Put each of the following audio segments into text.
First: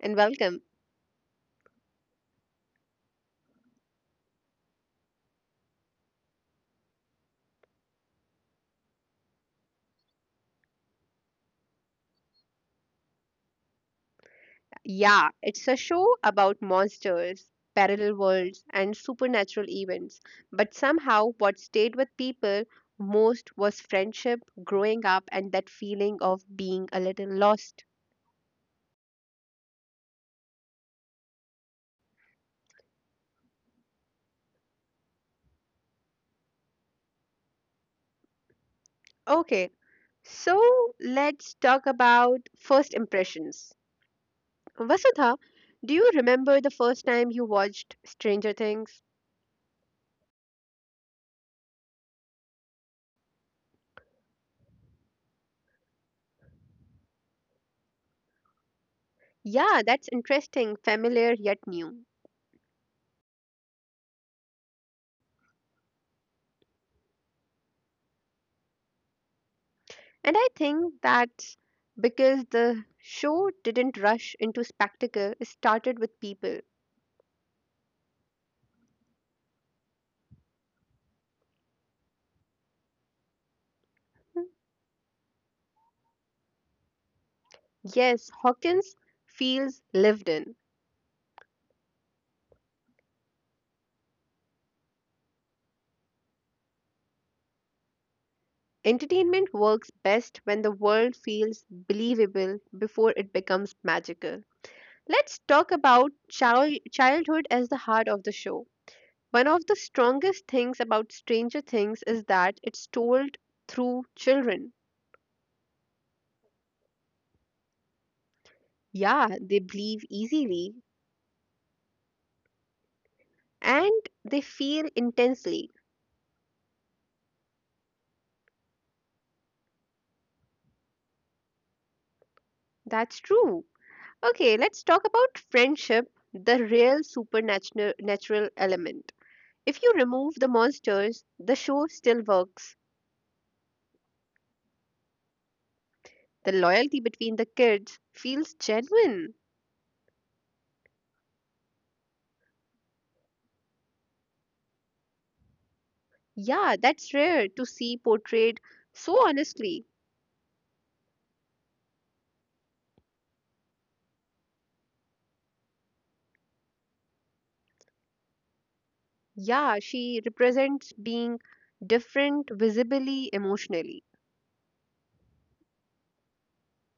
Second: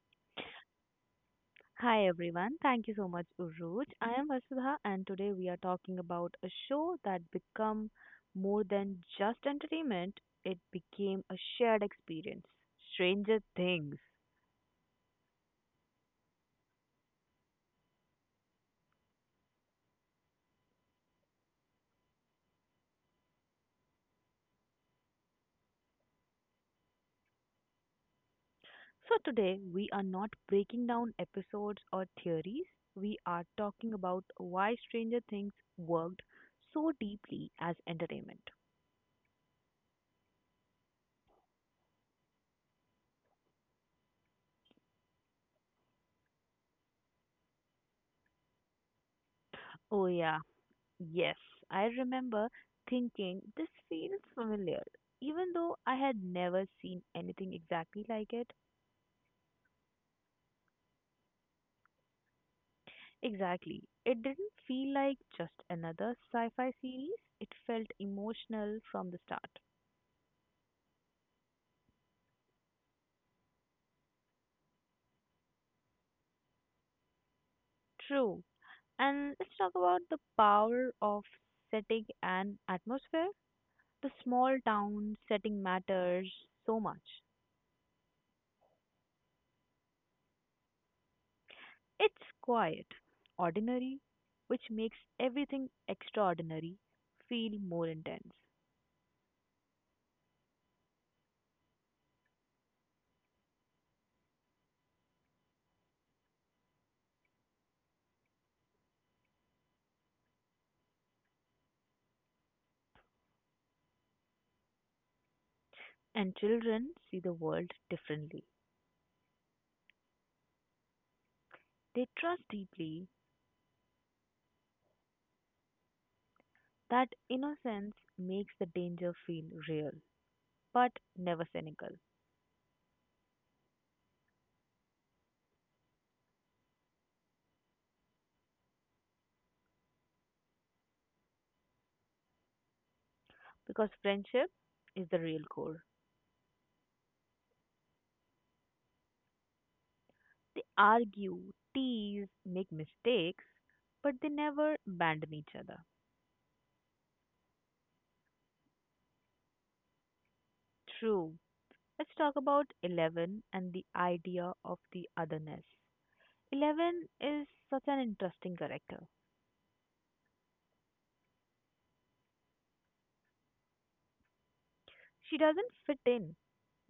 and welcome. Hi everyone, thank you so much, Uruj. I am Vasudha, and today we are talking about a show that became more than just entertainment, it became a shared experience Stranger Things. Yeah, it's a show about monsters, parallel worlds, and supernatural events. But somehow, what stayed with people most was friendship, growing up, and that feeling of being a little lost. So, today we are not breaking down episodes or theories, we are talking about why Stranger Things worked so deeply as entertainment. Okay, so let's talk about first impressions. Vasudha, do you remember the first time you watched Stranger Things? Oh, yeah, yes, I remember thinking this feels familiar, even though I had never seen anything exactly like it. Yeah, that's interesting, familiar yet new. Exactly. It didn't feel like just another sci fi series, it felt emotional from the start. And I think that's because the show didn't rush into spectacle, it started with people. True. And let's talk about the power of setting and atmosphere. The small town setting matters so much. Yes, Hawkins feels lived in. It's quiet, ordinary, which makes everything extraordinary feel more intense. Entertainment works best when the world feels believable before it becomes magical. Let's talk about childhood as the heart of the show. One of the strongest things about Stranger Things is that it's told through children. And children see the world differently. Yeah, they believe easily They trust deeply and they feel intensely. that innocence makes the danger feel real, but never cynical. That's true. Okay, let's talk about friendship, the real supernatural natural element. If you remove the monsters, the show still works. Because friendship is the real core. The loyalty between the kids feels genuine. They argue, tease, make mistakes, but they never abandon each other. Yeah, that's rare to see portrayed so honestly. True. Let's talk about 11 and the idea of the otherness. 11 is such an interesting character. Yeah, she represents being different visibly emotionally. She doesn't fit in,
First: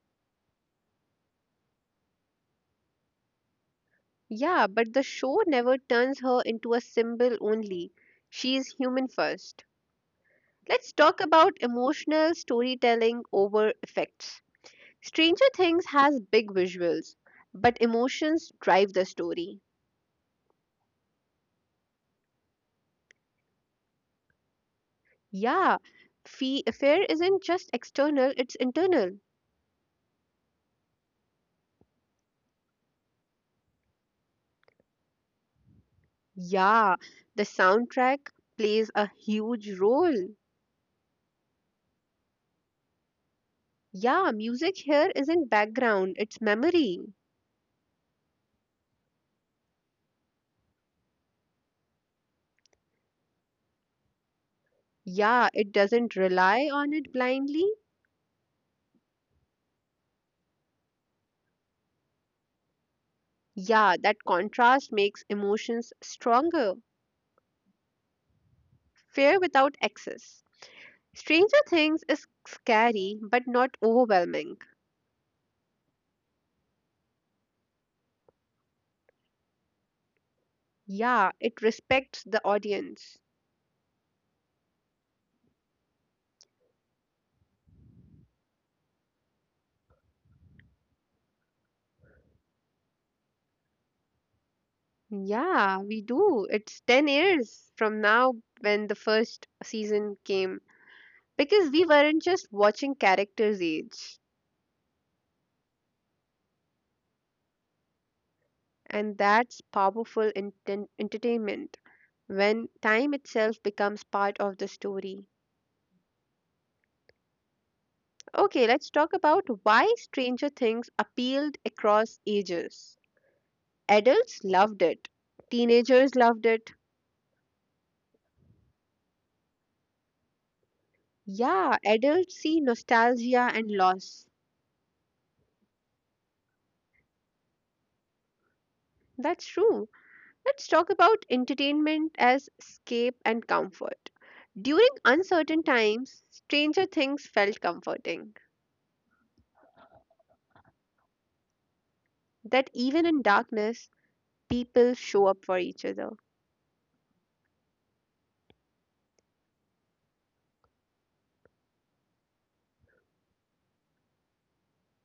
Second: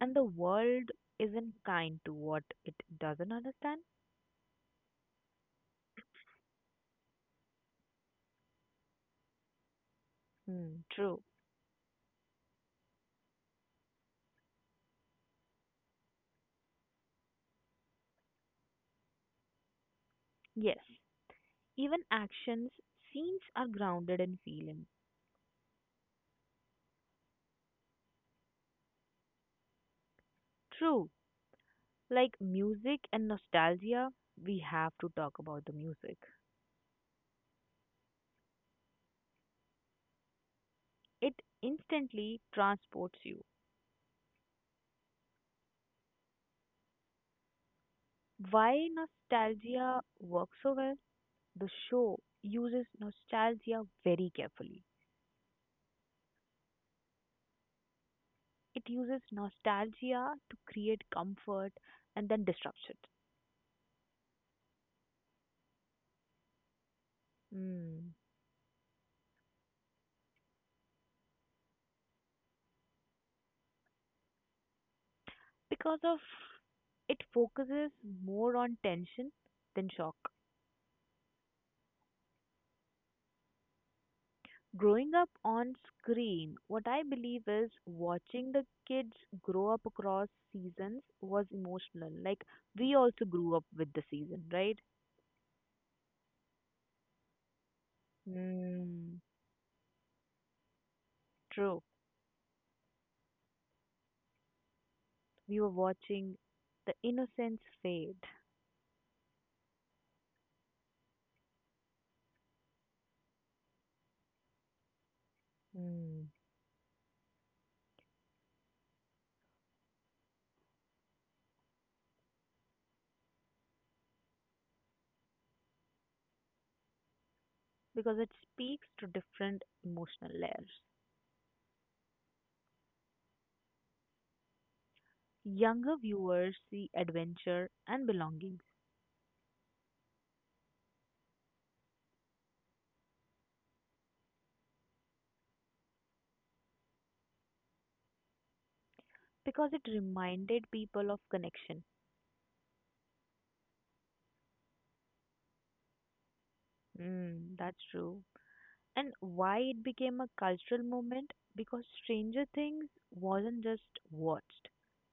and the world isn't kind to what it doesn't understand. Yeah, but the show never turns her into a symbol only. She is human first. Hmm, Let's true. talk about emotional storytelling over effects. Stranger Things has big visuals, but emotions drive the story. Yes, even actions, scenes are grounded in feeling. Yeah, Fee Affair isn't just external, it's internal. True, like music and nostalgia, we have to talk about the music. Yeah, the soundtrack plays a huge role. It instantly transports you. Yeah, music here isn't background, it's memory. Why nostalgia works so well? The show uses nostalgia very carefully. Yeah, it doesn't rely on it blindly. It uses nostalgia to create comfort and then disruption. Yeah, that contrast makes emotions stronger. Mm. Fear without excess. Stranger Things is scary but not overwhelming. Because of it focuses more on tension than shock. Yeah, it respects the audience. Growing up on screen, what I believe is watching the kids grow up across seasons was emotional. Like we also grew up with the season, right? Yeah, we do. It's 10 years from now when the Mm. first season came, because True. we weren't just watching characters age. We were watching the innocence fade. And that's powerful entertainment when time itself becomes part of the story. Mm. Okay, let's talk about why Stranger Things appealed across ages. Adults loved it, teenagers loved it. Because it speaks to different emotional layers. Yeah, adults see nostalgia and loss. Younger viewers see adventure and belonging That's true. Let's talk about entertainment as escape and comfort. During uncertain times, Stranger Things felt comforting. because it reminded people of connection. That even in darkness, people show up for each other. Mm, that's true. And why it became a cultural movement? Because Stranger Things wasn't just watched,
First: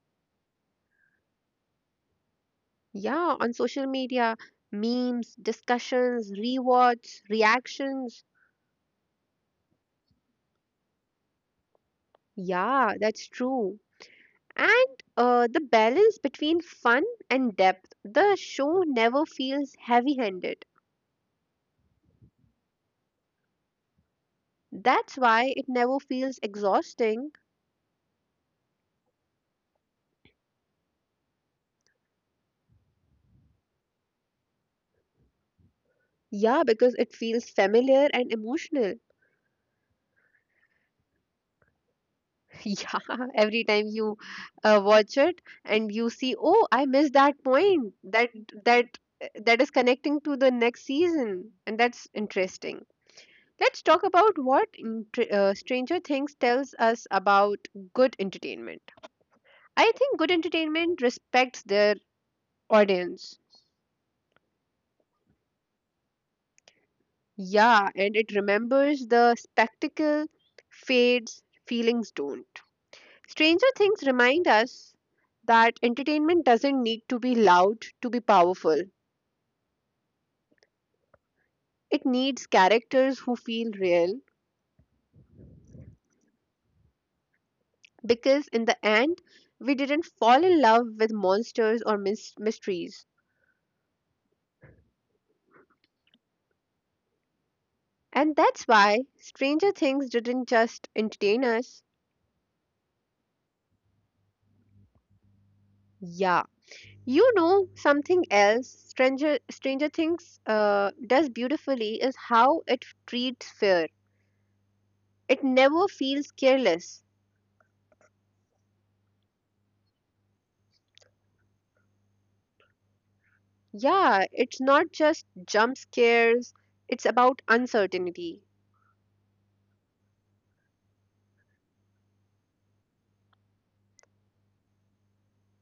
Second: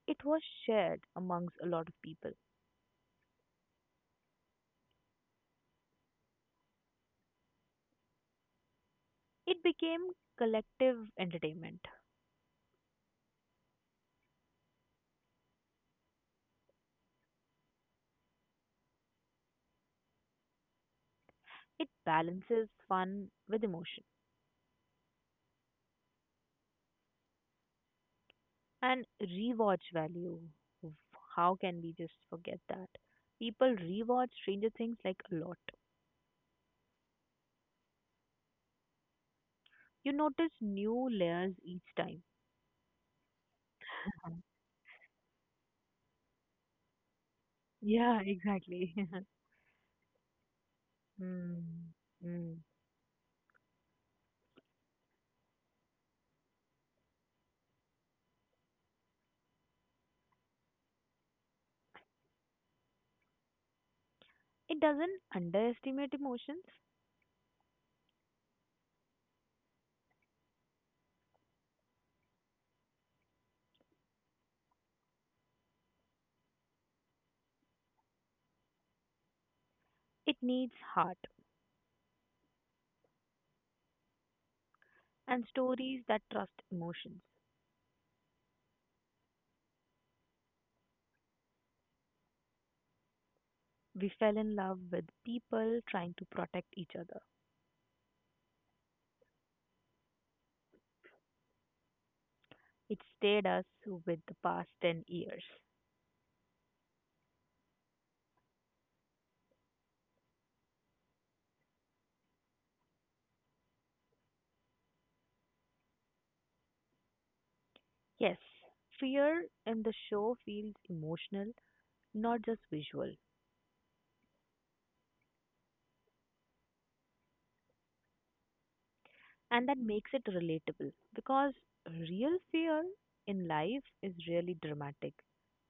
it was shared amongst a lot of people. Yeah, on social media, memes, discussions, rewards, reactions. It became collective entertainment. Yeah, that's true. And the balance between fun and depth. The show never feels heavy handed. It balances fun with emotion That's why it never feels exhausting. and rewatch value. How can we just forget that? People rewatch Stranger Things like a lot. Yeah, because it feels familiar and emotional. You notice new layers each time. Yeah, every time you watch it and you see, oh, I missed that point. Yeah, That exactly. that that is connecting to the next season, Mm, and that's mm. interesting. Let's talk about what intr Stranger Things tells us about good entertainment. I think good entertainment respects their audience. It doesn't underestimate emotions. Yeah, and it remembers the spectacle fades, feelings don't. Stranger Things remind us that entertainment doesn't need to be loud to be powerful. It needs heart It needs characters who feel real and stories that trust emotions. because in the end we didn't fall in love with monsters or mysteries. We fell in love with people trying to protect each other. And that's why Stranger Things didn't just entertain us. It stayed us with the past 10 years. Yeah. You know something else Stranger Things does beautifully is how it treats fear. It never feels careless. Yes, fear in the show feels emotional, not just visual. Yeah, it's not just jump scares, it's about uncertainty. And that makes it relatable because real fear in life is really dramatic.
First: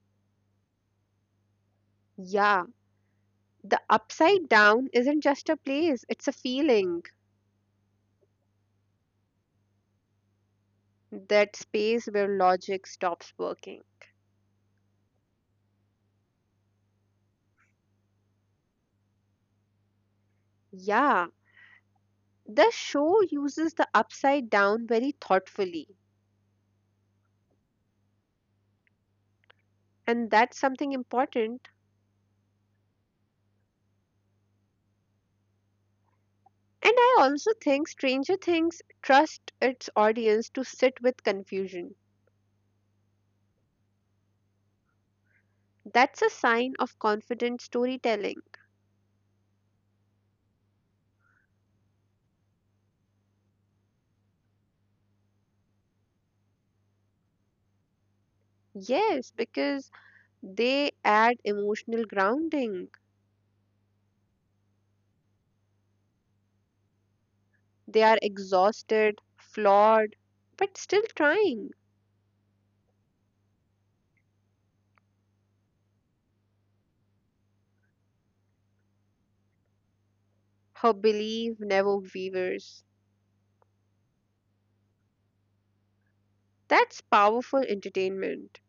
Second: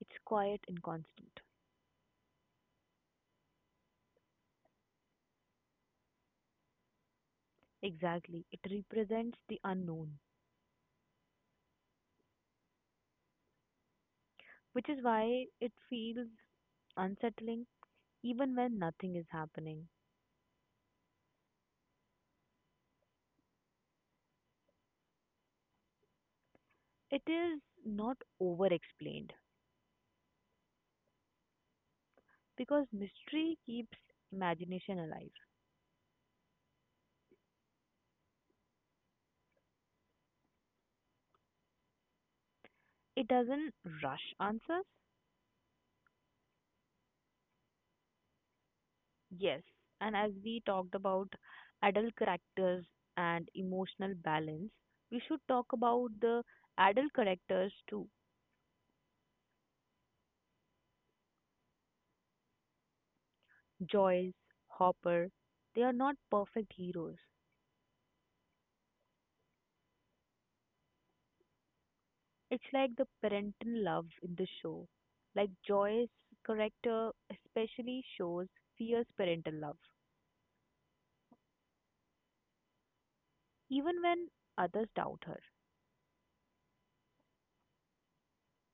It's quiet and constant. Yeah, the upside down isn't just a place, it's a feeling, Exactly. It represents the unknown, that space where logic stops working. which is why it feels unsettling even when nothing is happening. Yeah, the show uses the upside down very thoughtfully, It is not over explained and that's something important. because mystery keeps imagination alive. And I also think Stranger Things trust its audience to sit with confusion. It doesn't rush answers. That's a sign of confident storytelling. Yes, and as we talked about adult characters and emotional balance, we should talk about the adult characters too. Yes, because they add emotional grounding. Joyce, Hopper, they are not perfect heroes. They are exhausted, flawed, but still trying. It's like the parental love in the show. Like Joy's character especially shows fierce parental love, Her belief never wavers. even when others doubt her. That's powerful entertainment.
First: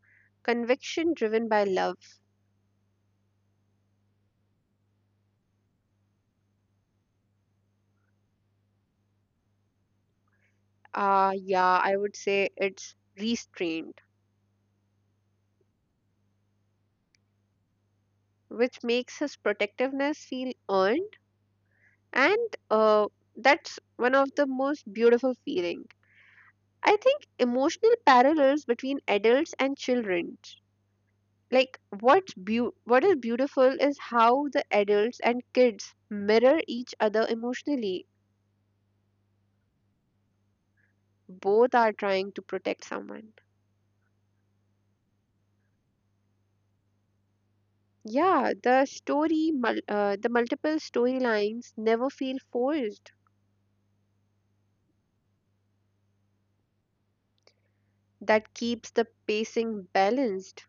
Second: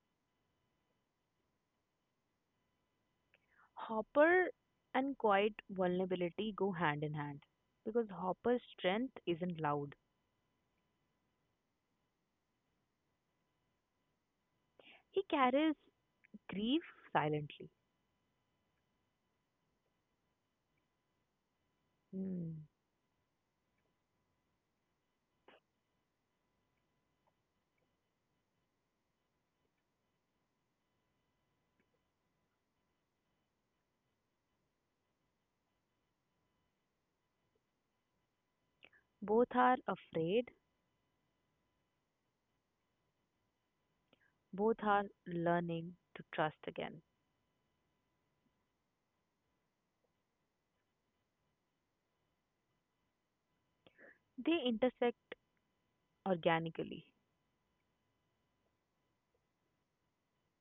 Conviction driven by love. Hopper and quiet vulnerability go hand in hand because Hopper's strength isn't loud. Ah, yeah, I would say it's restrained, He carries grief silently. which makes his protectiveness feel earned, and Hmm. That's one of the most beautiful feeling. I think emotional parallels between adults and children, like what is beautiful is how the adults and kids mirror each other emotionally. Both are afraid, Both are trying to protect someone. both are learning to trust again. Yeah, the the multiple storylines never feel forced. They intersect organically. That keeps the pacing balanced.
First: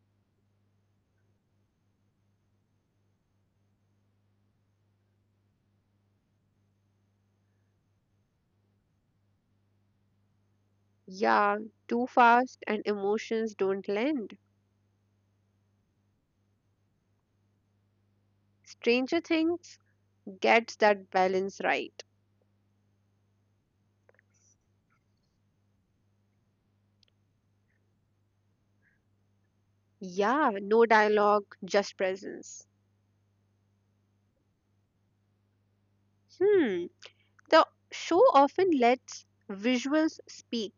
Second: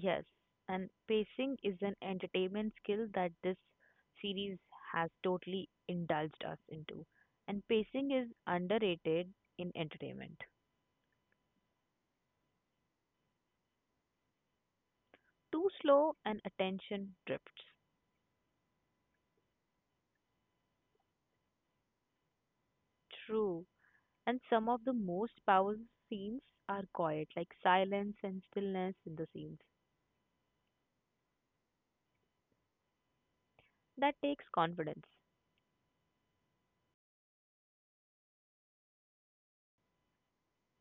Yes, and pacing is an entertainment skill that this series has totally indulged us into. And pacing is underrated in entertainment. Yeah, too fast and emotions don't lend. Too slow and attention drifts. Stranger Things gets that balance right. True. And some of the most powerful scenes are quiet, like silence and stillness in the scenes. Yeah, no dialogue, just presence. That takes confidence. Hmm, the show often lets visuals speak.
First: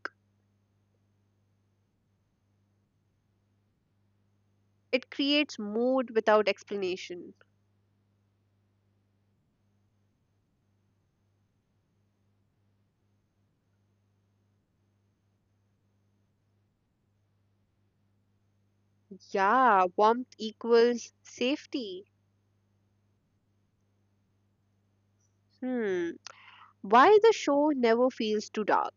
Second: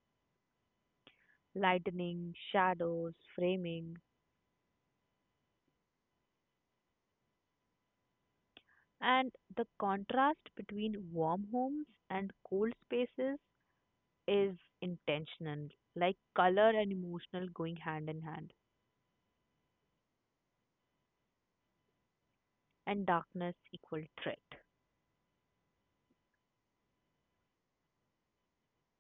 Lightning, shadows, framing, It creates mood without explanation. and the contrast between warm homes and cold spaces is intentional, like color and emotional going hand in hand, Yeah, warmth equals safety. and darkness equal threat. Hmm, why the show never feels too dark?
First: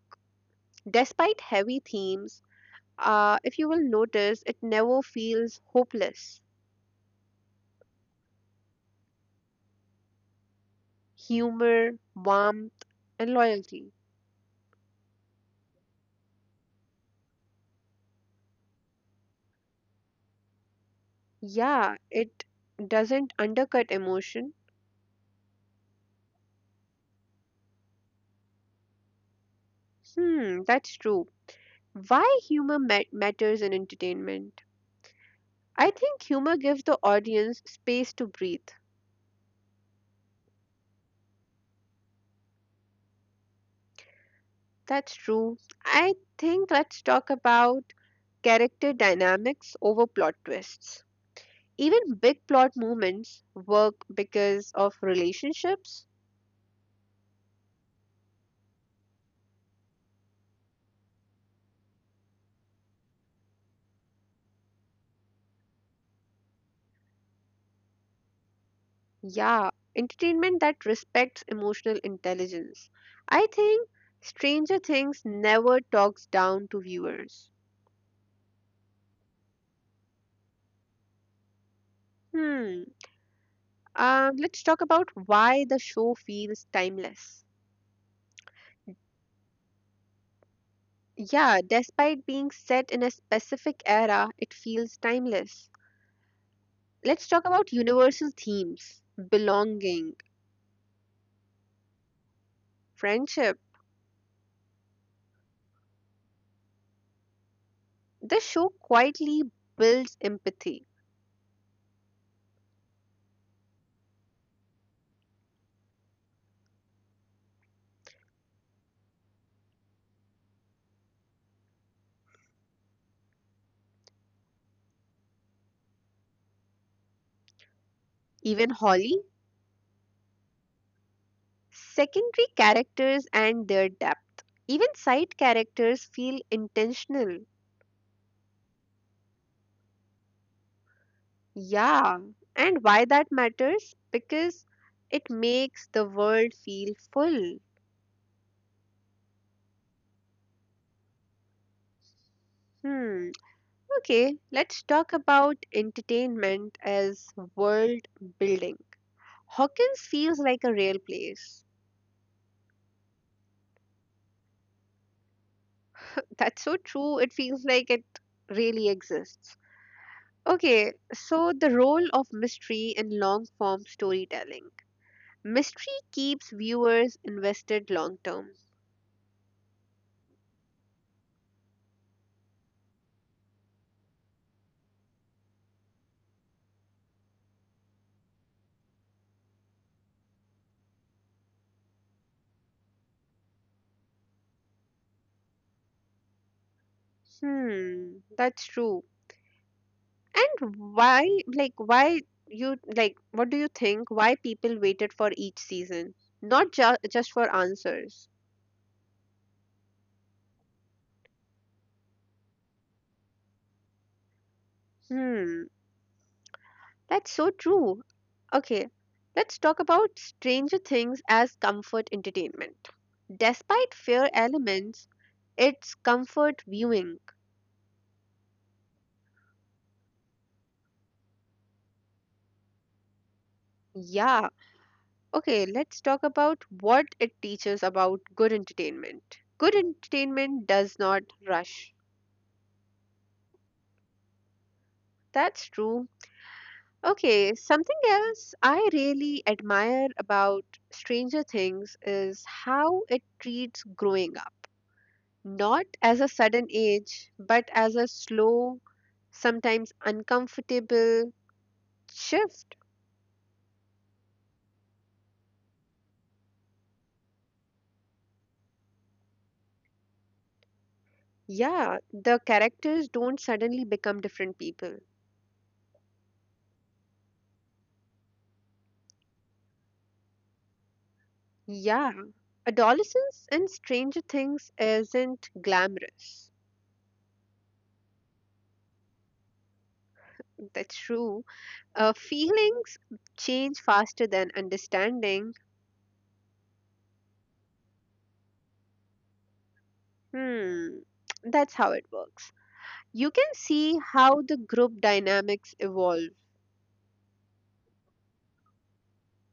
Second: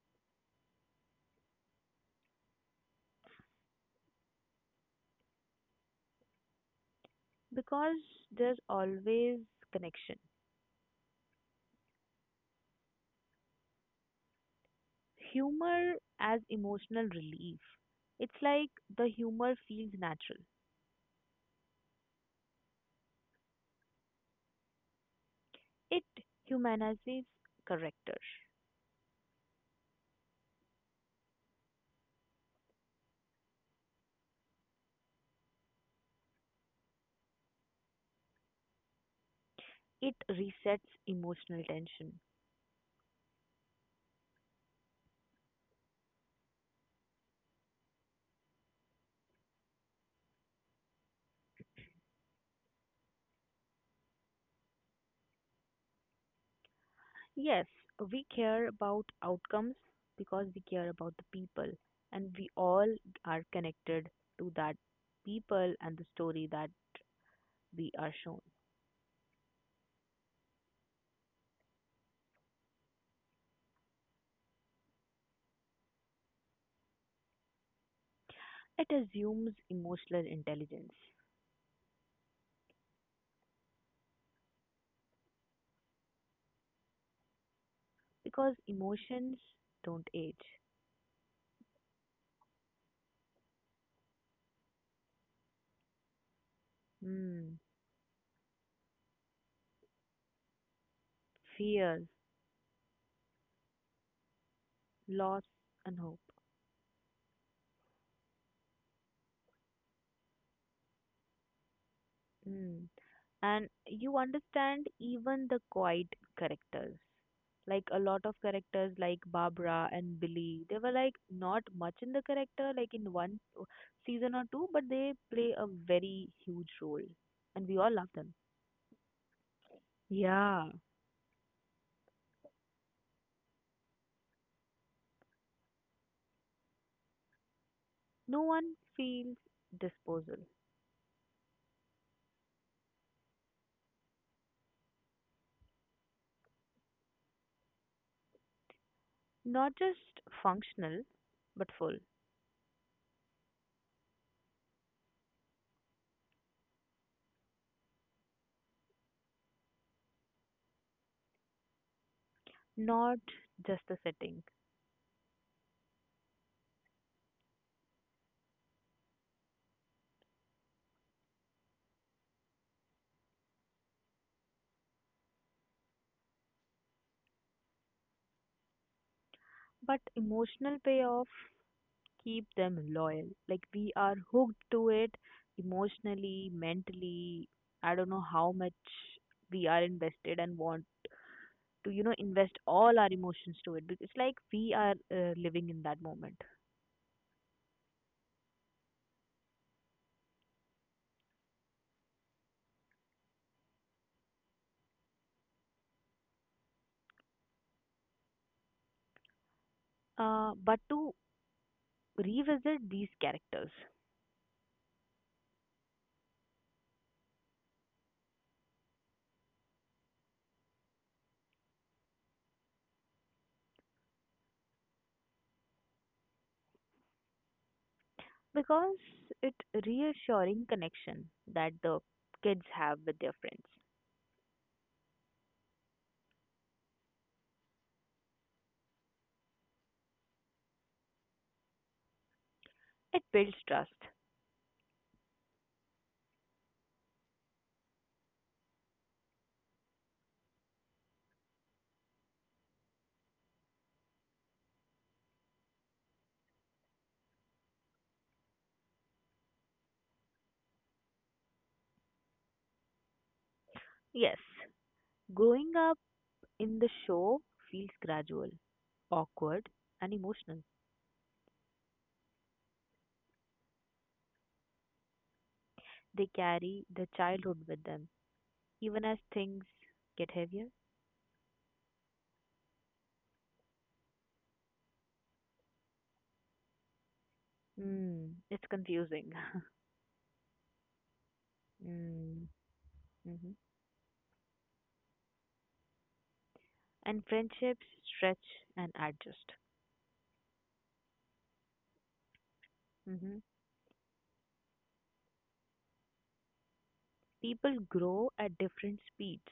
Despite heavy themes, if you will notice, it never feels hopeless. Because there's always connection. Humor, warmth, and loyalty. Humor as emotional relief. It's like the humor feels natural. Yeah, it doesn't undercut emotion. It humanizes character. Hmm, that's true. Why humor matters in entertainment? I think humor gives the audience space to breathe. It resets emotional tension. That's true. I think let's talk about character dynamics over plot twists. Even big plot moments work because of relationships. Yes, we care about outcomes because we care about the people, and we all are connected to that people and the story that we are shown. Yeah, entertainment that respects emotional intelligence. I think Stranger Things never talks down to viewers. It assumes emotional intelligence Hmm. Let's talk about why the show feels timeless. because emotions don't age. Yeah, despite being set in a specific era, it feels timeless. Let's talk Hmm, about universal themes: belonging, fear, friendship. loss, and hope. The show quietly builds empathy. Mm. And you understand even the quiet characters. Like a lot of characters like Barbara and Billy, they were like not much in the character, like in season or two, but they play a very huge role. And we all love them. Even Holly, Yeah. secondary characters, and their depth. Even side characters feel intentional. No one feels disposal. Yeah, and why that matters? Because it makes the world feel full. Not just functional, but full. Hmm. Okay, let's talk about entertainment as world building. Hawkins feels like a real place. Not just the setting, That's so true, it feels like it really exists. Okay, so the role of mystery in long form storytelling. Mystery keeps viewers invested long term. but emotional payoff keep them loyal. Like we are hooked to it emotionally, mentally. I don't know how much we are invested and want to invest all our emotions to it because like we are living in that moment. Hmm, that's true. And why, like, why you, like, what do you think? Why people waited for each season? Not just for answers. But to revisit these characters Hmm. That's so true. Okay, let's talk about Stranger Things as comfort entertainment. Despite fear elements, it's comfort viewing. because it reassuring connection that the kids have with their friends. Yeah. Okay, let's talk about what it teaches about good entertainment. Good entertainment does not rush. It builds trust. That's true. Okay, something else I really admire about Stranger Things is how it treats growing up, not as a sudden age, but as a slow, sometimes uncomfortable shift. Yes, growing up in the show feels gradual, awkward, and emotional. Yeah, the characters don't suddenly become different people. They carry their childhood with them, even as things get heavier. Yeah, adolescence and Stranger Things isn't glamorous. Mm, it's confusing. That's true. Mm. Feelings Mm-hmm. change faster than understanding. And friendships stretch and adjust. Hmm, that's how it works. You Mm-hmm. can see how the group dynamics evolve, People grow at different speeds.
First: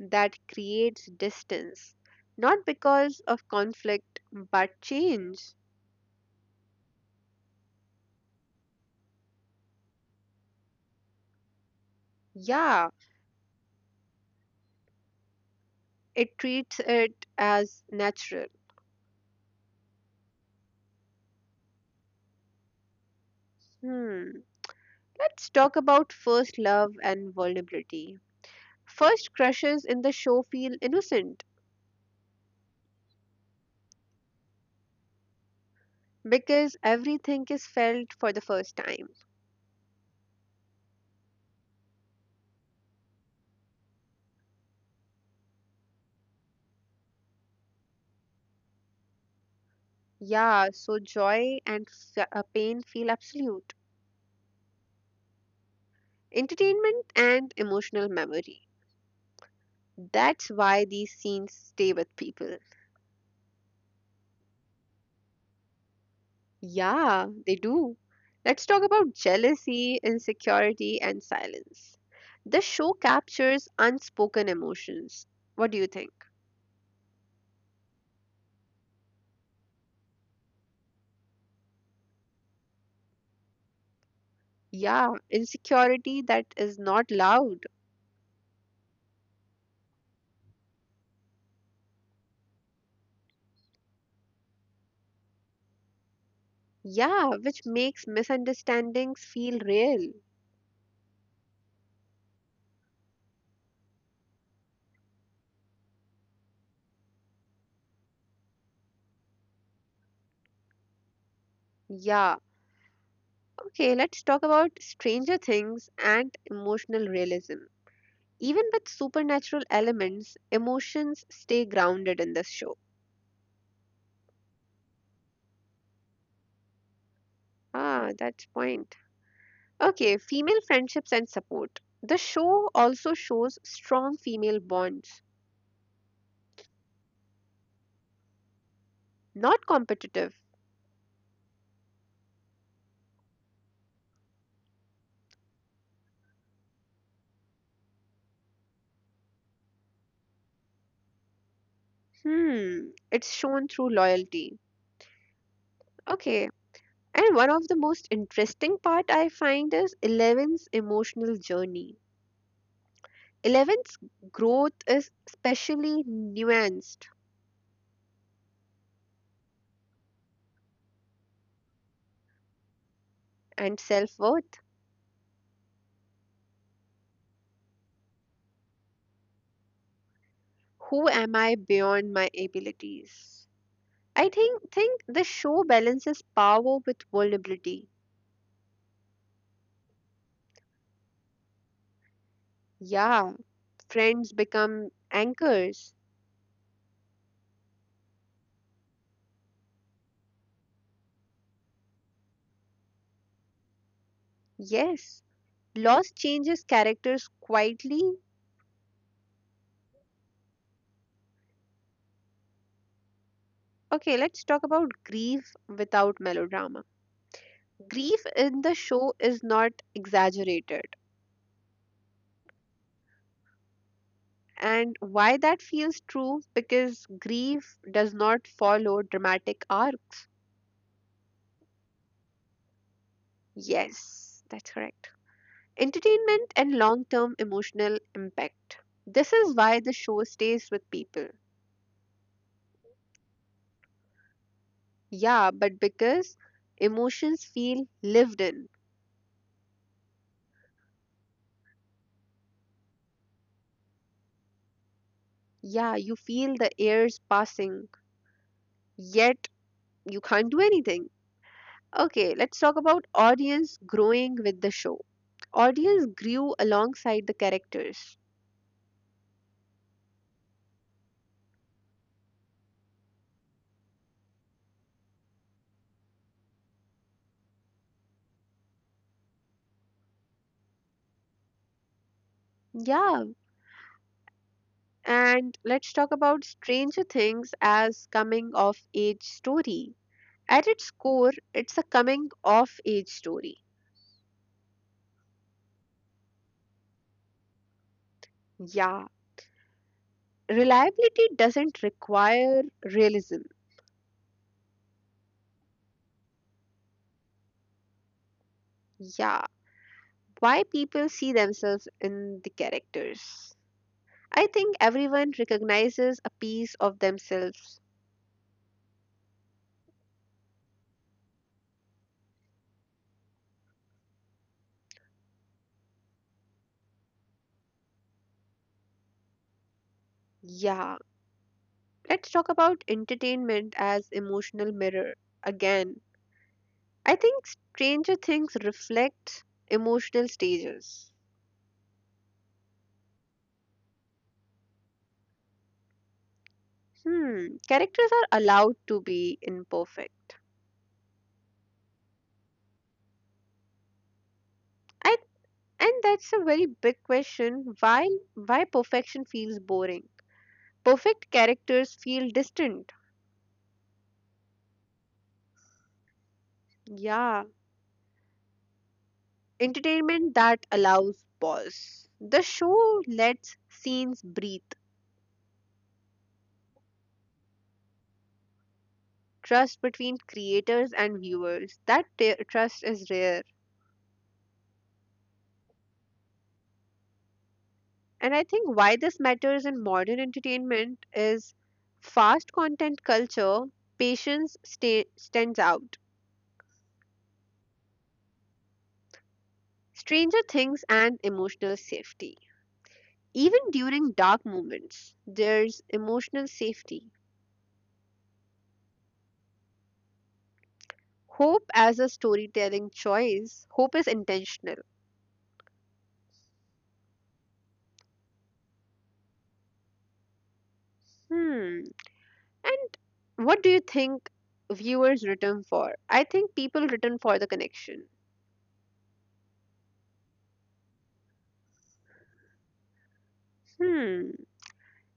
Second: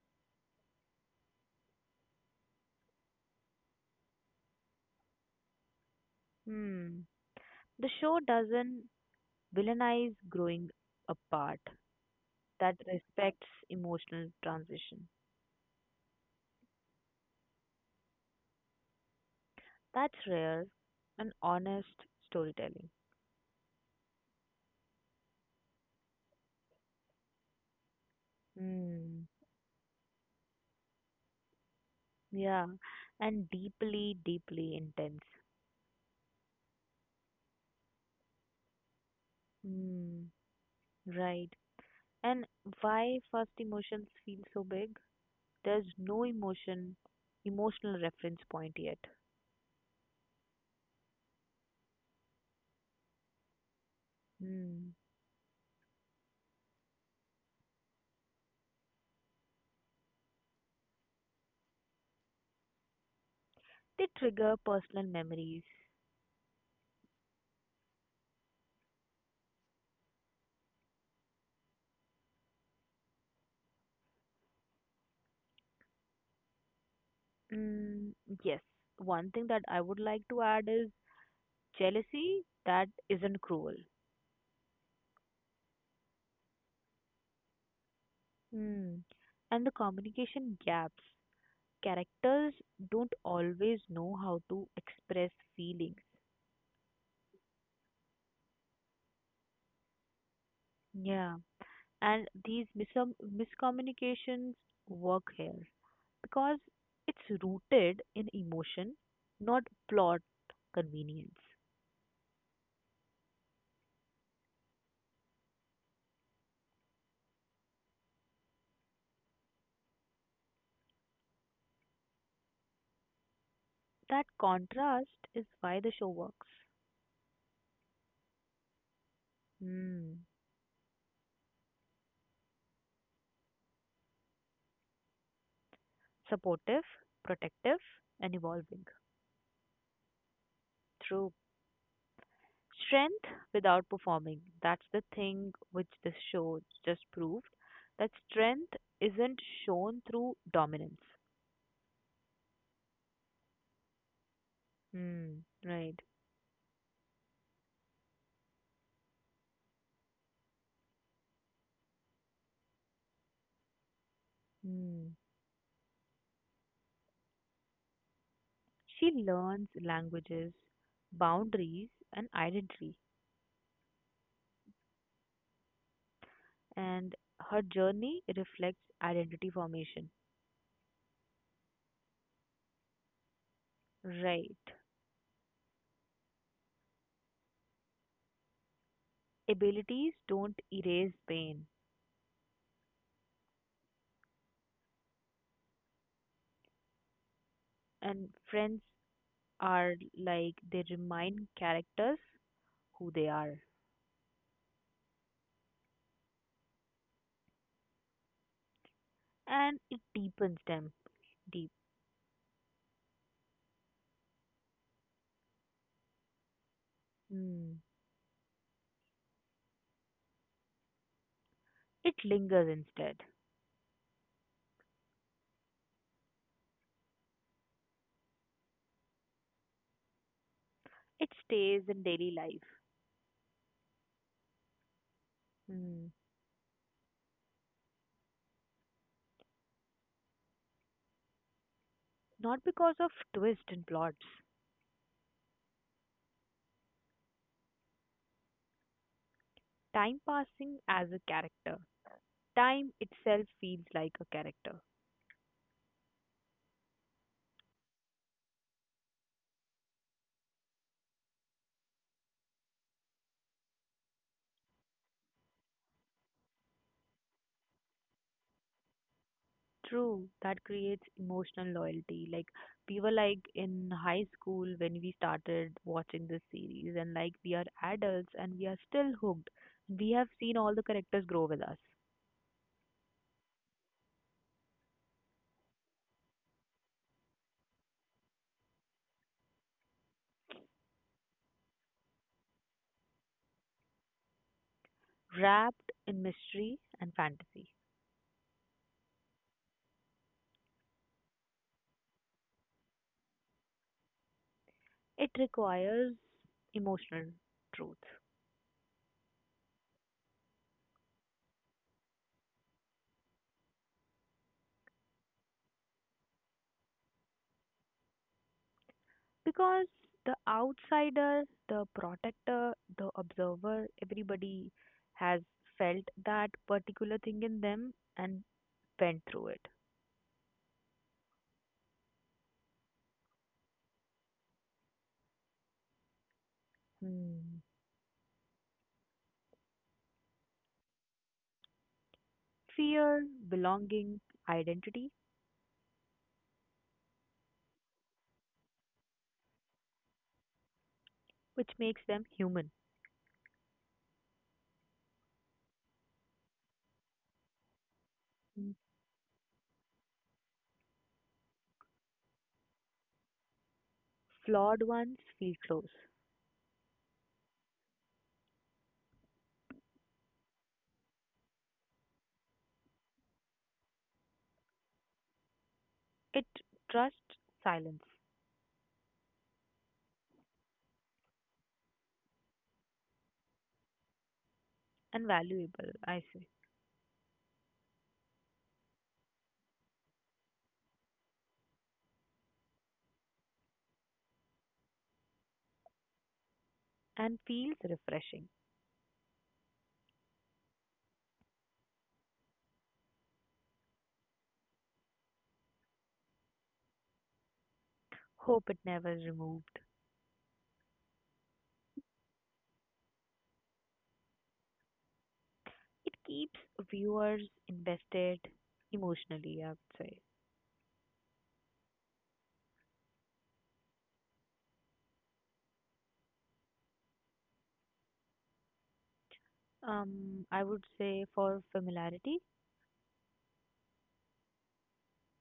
that creates distance, not because of conflict but change. Hmm. The show doesn't villainize growing apart, that Yeah, respects emotional transition. it treats it as natural. That's rare and honest storytelling. Hmm. Let's talk about first love and vulnerability. Mm. First crushes in the show feel innocent Yeah, and deeply, deeply intense. because everything is felt for the first time. Hmm. Right. And why first emotions feel so big? There's no emotion, emotional reference point yet. Yeah, so joy and pain feel absolute. Hmm. Entertainment and emotional memory. That's why these scenes stay with people. They trigger personal memories. Yeah, they do. Let's talk about jealousy, insecurity, and silence. The show captures unspoken emotions. What do you think? Mm, yes. One thing that I would like to add is jealousy that isn't cruel. Yeah, insecurity that is not loud. Hmm. And the communication gaps. Characters don't always know how to express feelings. Yeah, which makes misunderstandings feel real. Yeah. And these miscommunications work here, because it's rooted in emotion, not plot convenience. Yeah, okay, let's talk about Stranger Things and emotional realism. Even with supernatural elements, emotions stay grounded in this show. That contrast is why the show works. Ah, that's point. Okay, Hmm. female friendships and support. The show also shows strong female bonds, Supportive, protective, and evolving. not competitive. True. Strength without performing. That's the thing which this show just proved. That strength isn't shown through dominance. Hmm, it's shown through loyalty. Hmm. Right. Okay, and one of the most interesting part I find is Eleven's emotional journey. Eleven's growth Hmm. is specially nuanced She learns languages, boundaries, and identity, and self-worth. and her journey reflects identity formation. Who am I beyond my abilities? I Right. think think the show balances power with vulnerability. Abilities don't erase pain, Yeah, friends become anchors. and friends are like they remind characters who they are, Yes, loss changes characters quietly. and it deepens them deep. Okay, let's talk about grief without melodrama. Mm. Grief in the show is not exaggerated. It lingers instead. And why that feels true? Because grief does not follow dramatic arcs. It stays in daily life. Yes, that's correct. Mm. Entertainment and long term emotional impact. This is why the show stays with people. Not because of twists and plots. Yeah, but because emotions feel lived in. Time passing as a character. Time itself feels like a character. Yeah, you feel the airs passing, yet you can't do anything. Okay, let's talk about audience growing with the show. Audience grew alongside the characters. True, that creates emotional loyalty. Like we were like in high school when we started watching this series, and like we are adults and we are still hooked. We have seen all the characters grow with us, Yeah, and let's talk about Stranger Things as coming of age story. At its core, it's a coming of age story. wrapped in mystery and fantasy. Yeah, reliability doesn't require realism. It requires emotional truth Yeah, why people see themselves in the characters. I think everyone recognizes a piece of themselves. because the outsider, the protector, the observer, everybody has felt that particular thing in them and went through it. Yeah, let's talk about entertainment as emotional mirror again. I Hmm. think Stranger Things reflect emotional stages. Fear, belonging, identity, Hmm, characters are allowed to be imperfect. which makes them human. I, and that's a very big question, Mm. why perfection feels boring. Perfect characters feel distant. Flawed ones feel close. Yeah, entertainment that allows pause. The show lets scenes breathe, It trusts silence trust between creators and viewers. That trust is rare. and valuable, I say, And I think why this matters in modern entertainment is fast content culture, patience stands out. and feels refreshing. Stranger Things and emotional safety. Even during dark moments, there's emotional safety. Hope it never removed. Hope as a storytelling choice, hope is intentional. It keeps viewers invested emotionally, I would say. Hmm. And what do you think viewers return for? I think people return for the connection. I would say for familiarity, Hmm.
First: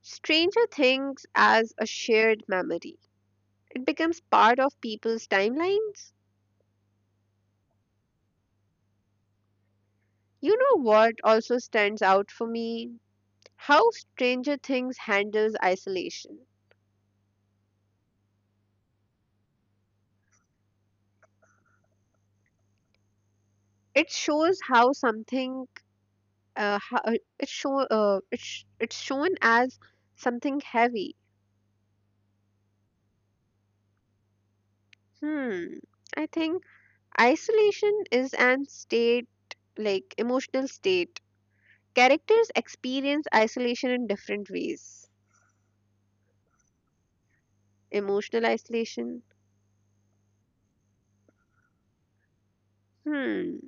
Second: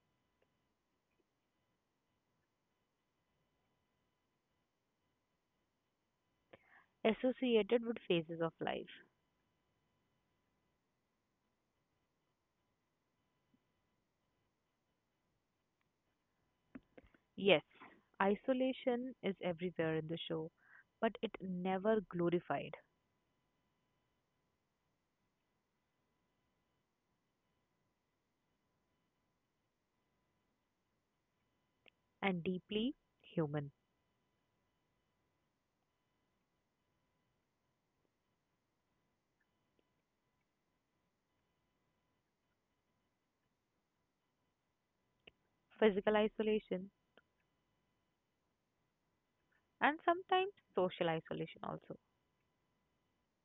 Stranger Things as a shared memory. It becomes part of people's timelines. associated with phases of life. You know what also stands out for me? How Stranger Things handles isolation. Yes, isolation is everywhere in the show, but it never glorified, It shows how something how, it show it's shown as something heavy. and deeply human. Hmm. I think isolation is an state, like emotional state. Characters experience isolation in different ways. Physical isolation Emotional isolation. and sometimes social isolation also. Hmm,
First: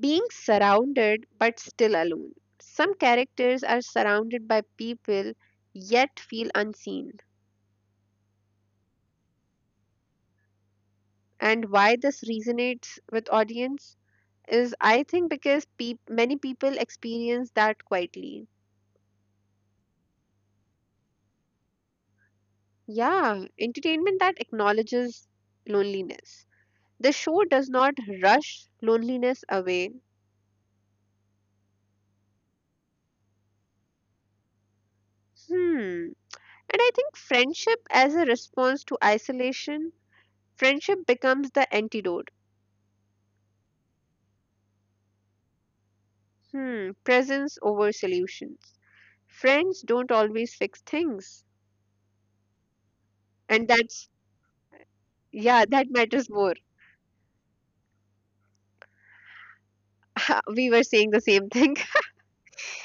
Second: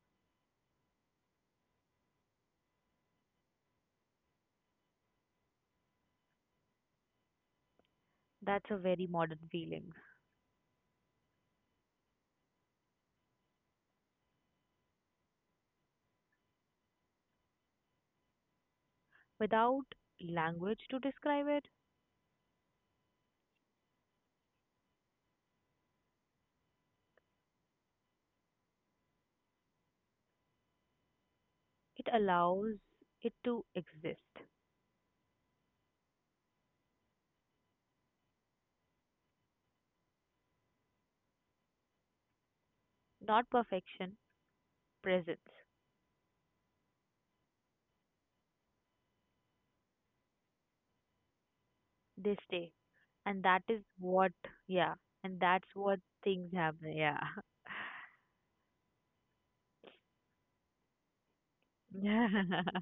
being surrounded but still alone. Some characters are surrounded by people yet feel unseen. That's a very modern feeling. And why this resonates with audience is I think because peop many people experience that quietly. Without language to describe it, Yeah, entertainment that acknowledges loneliness. The show does not rush loneliness away. it allows it to exist. Hmm. And I think friendship as a response to isolation, friendship becomes the antidote. Not perfection, presence. Hmm, presence over solutions. Friends don't always fix things. They stay. And that And is that's, what, yeah, and yeah, that's that what matters more. things happen, yeah. We were saying the same thing.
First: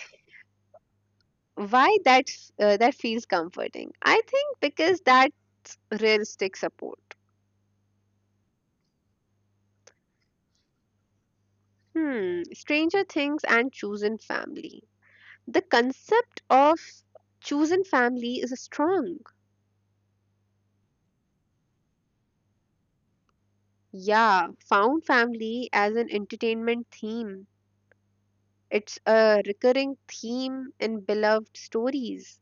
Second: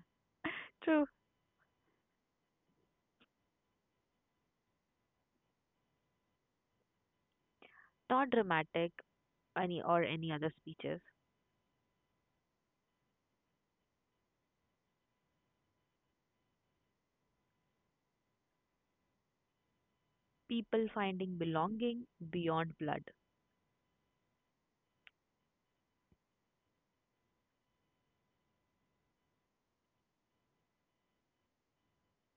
True. Why that, that feels comforting? I think because that realistic support. Not dramatic, any or any other speeches. Hmm, Stranger Things and Chosen Family. The concept of chosen family is strong. People finding belonging beyond blood, Yeah, found family as an entertainment theme. It's a recurring theme in beloved stories.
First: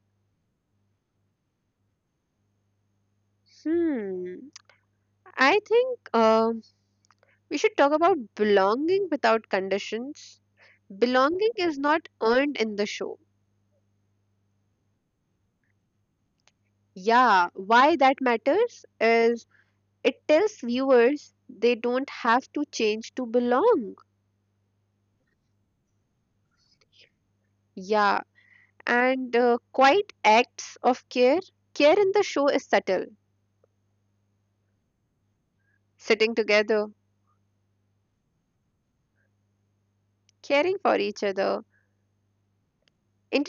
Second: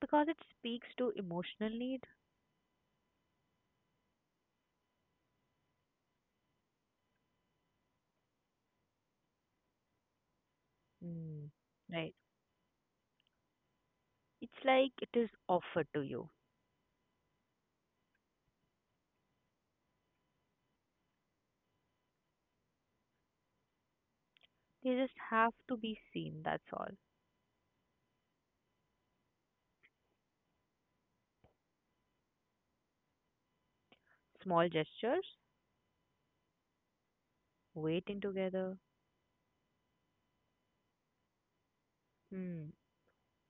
because it speaks to emotional need. Hmm. I think we should talk about belonging without conditions. Mm. Belonging is not Right. earned in the show. It's like it is offered to you. Yeah, why that matters is it tells viewers they don't have to change to belong. They just have to be seen, that's all. Yeah, and quite acts of care. Care in the show is subtle. Small gestures, Sitting together, waiting together. caring for each other, Hmm,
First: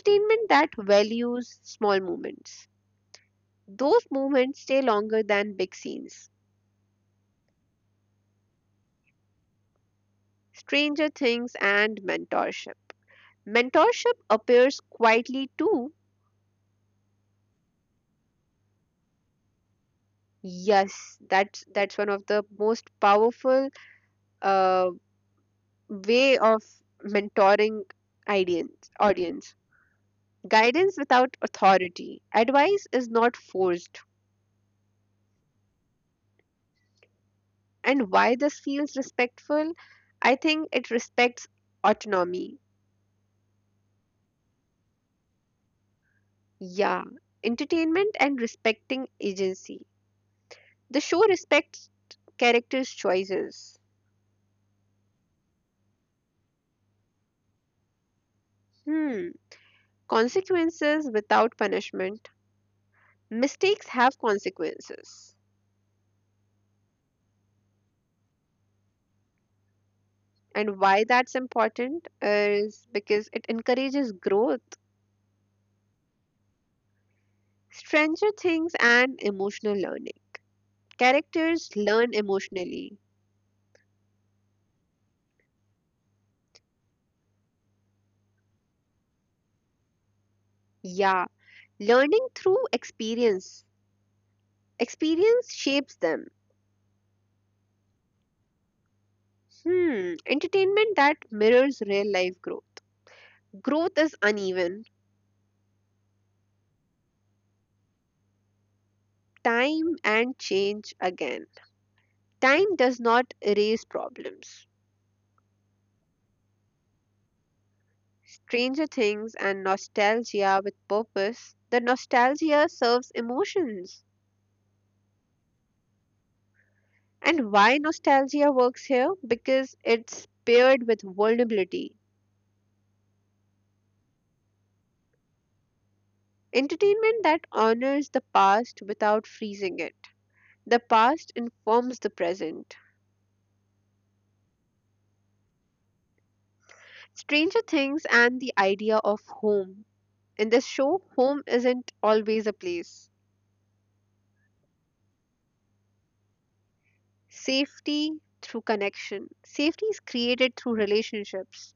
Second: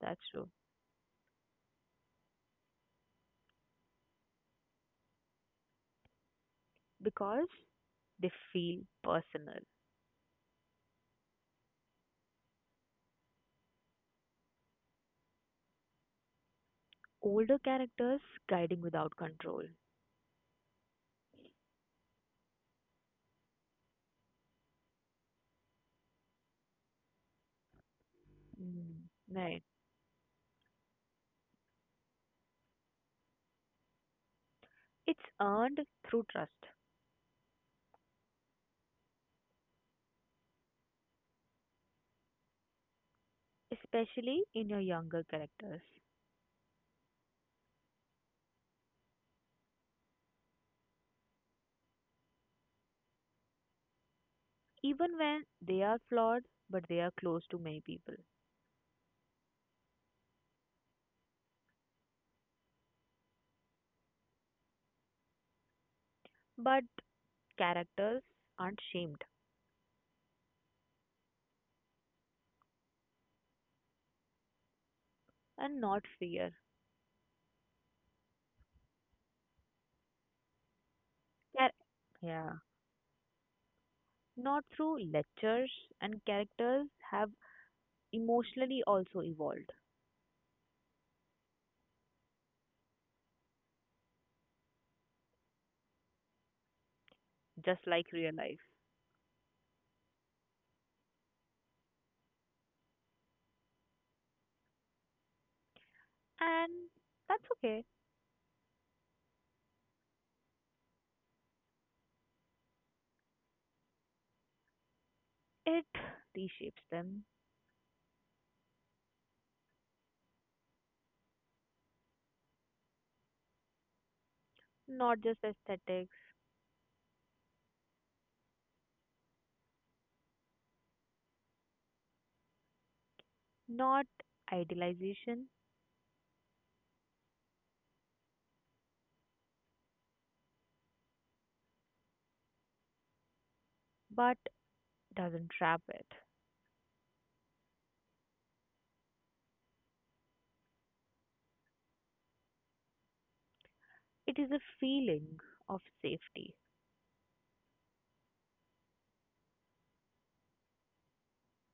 that's true. that values small moments. Those moments stay longer than big scenes. Because they feel personal. Stranger Things and mentorship. Mentorship appears quietly too. Older characters guiding without control. Yes, that's one of the most powerful uh, way of mentoring audience. Mm. Audience Right. guidance without authority. Advice is not forced. It's earned through trust, And why this feels respectful? I think it respects autonomy. especially in your younger characters. Yeah, entertainment and respecting agency. The show respects characters' choices. Even when they are flawed, but they are close to many people. Hmm. Consequences without punishment. Mistakes have consequences. But characters aren't shamed And why that's important is because it encourages growth, and not fear. stranger things, and emotional learning. Characters Char- learn yeah. emotionally. Not through lectures, and characters have emotionally also evolved. Yeah, learning through experience. Experience shapes them. Just like real life. Hmm, entertainment that mirrors real life growth. Growth is uneven. And that's okay. Time and change again. Time does not erase problems. It reshapes them. Stranger Things and Nostalgia with Purpose, the nostalgia serves emotions. Not just aesthetics, And why nostalgia works here? Because it's paired with vulnerability. not idealization, Entertainment that honors the past without freezing it. The past informs the present. but doesn't trap it. Stranger Things and the idea of home. In this show, home isn't always a place. It is a feeling of safety Safety through connection. Safety is created through relationships.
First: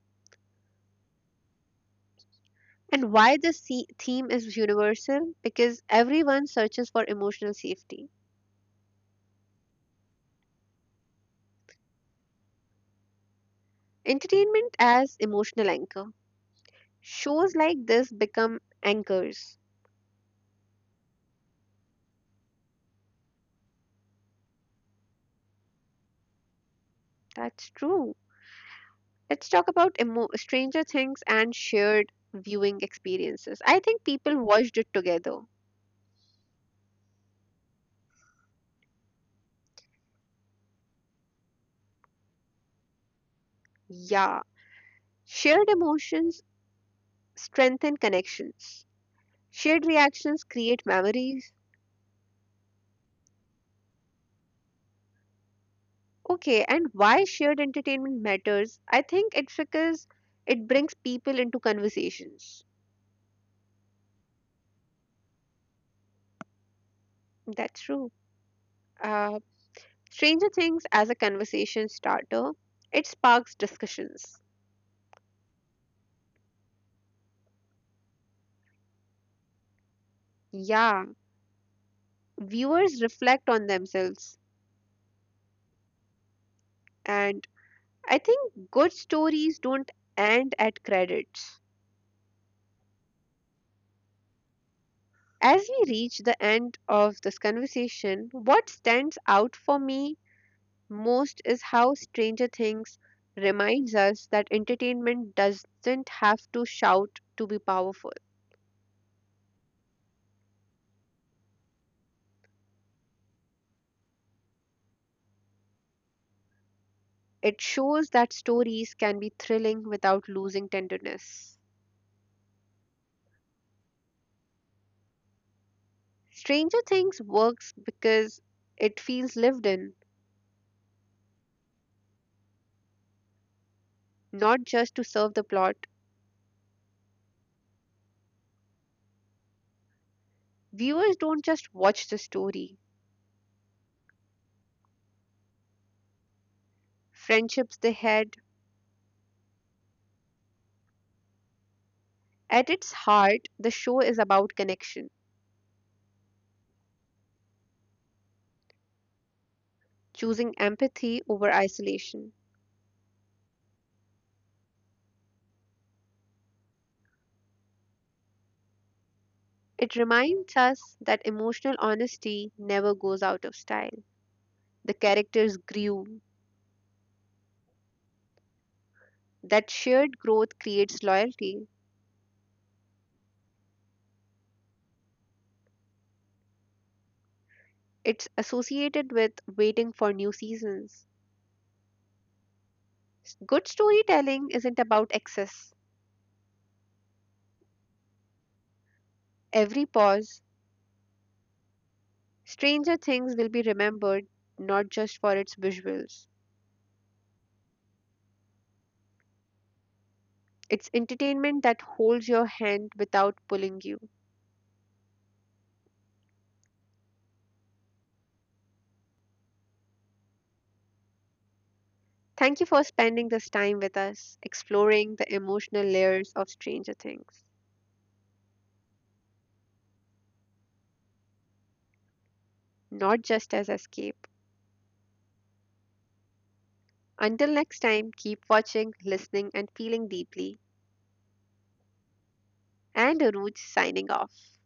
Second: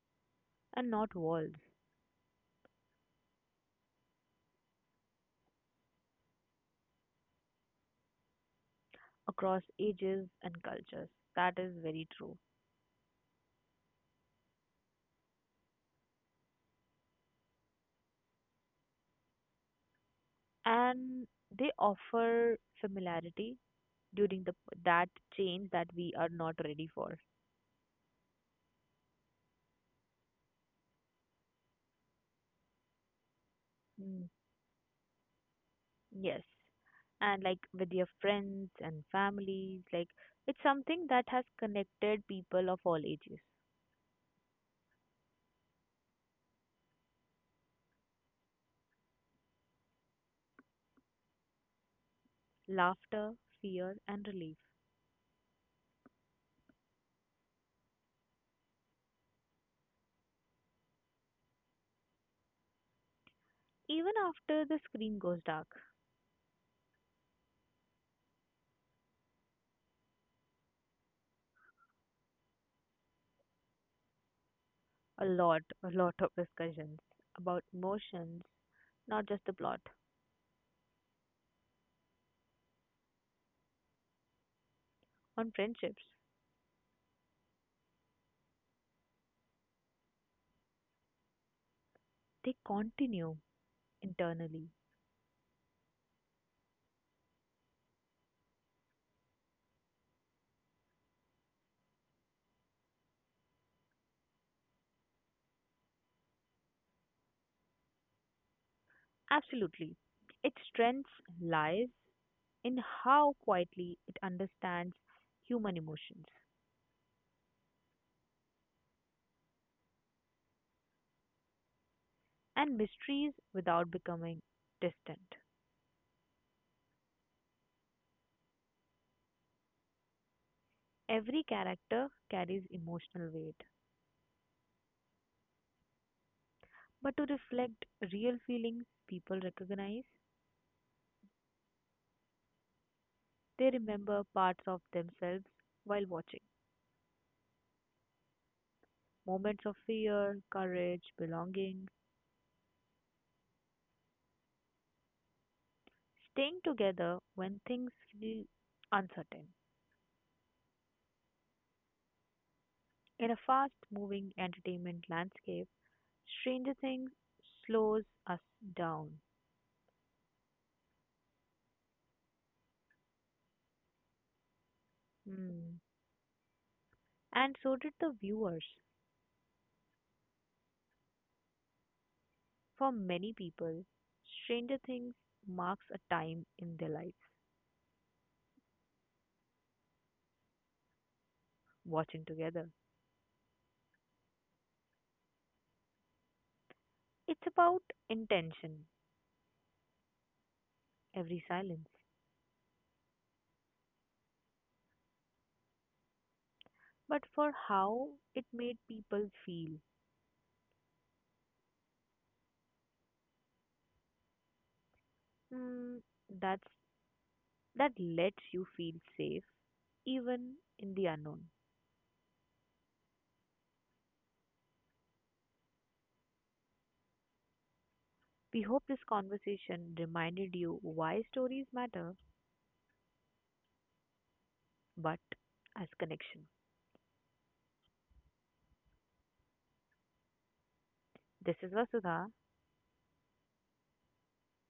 and not walls And why this theme is universal? Because everyone searches for emotional safety. across ages and cultures. That is very true. Entertainment as emotional anchor. Shows like this become anchors. And they offer familiarity during the that change that we are not ready for. That's true. Let's talk about Stranger Things and shared viewing experiences. I think Mm. people watched it together. Yes, and like with your friends and families like it's something that has connected people of all ages, Yeah. Shared emotions strengthen connections. Shared reactions create memories. laughter, fear and relief, Okay, and why shared entertainment matters? I think it's because it brings people into conversations. even after the screen goes dark. That's true. Uh, Stranger Things as a conversation starter, it sparks discussions. A lot a lot of discussions about emotions, not just the plot, Yeah, viewers reflect on themselves. on friendships, And I think good stories don't end at credits. they continue internally. As we reach the end of this conversation, what stands out for me most is how Stranger Things reminds us that entertainment doesn't have to shout to be powerful. Absolutely. Its strength lies in how quietly it understands human emotions It shows that stories can be thrilling without losing tenderness. and mysteries without becoming distant. Stranger Things works because it feels lived in, Every character carries emotional weight, not just to serve the plot. but to reflect real feelings people recognize, Viewers don't just watch the story, they remember parts of themselves while watching. friendships they had. Moments of fear, courage, belonging, At its heart, the show is about connection, staying together when things feel uncertain. choosing empathy over isolation. In a fast moving entertainment landscape, Stranger Things slows us down. It reminds us that emotional honesty never goes out of style. The characters Hmm. grew. And so did the viewers. That shared growth creates loyalty. For many people, Stranger Things marks a time in their life It's associated with waiting for new seasons. watching together. Good storytelling isn't about excess. It's about intention, Every pause, every silence, Stranger Things will be remembered not just for its visuals. but for how it made people feel. It's entertainment that holds your hand without pulling you. Hmm, that's that lets you feel safe even in the unknown. Thank you for spending this time with us, exploring the emotional layers of Stranger Things. We hope this conversation reminded you why stories matter, Not just as escape. but as connection. Until next time, keep watching, listening, and feeling deeply. This is Vasudha And Aruj signing off.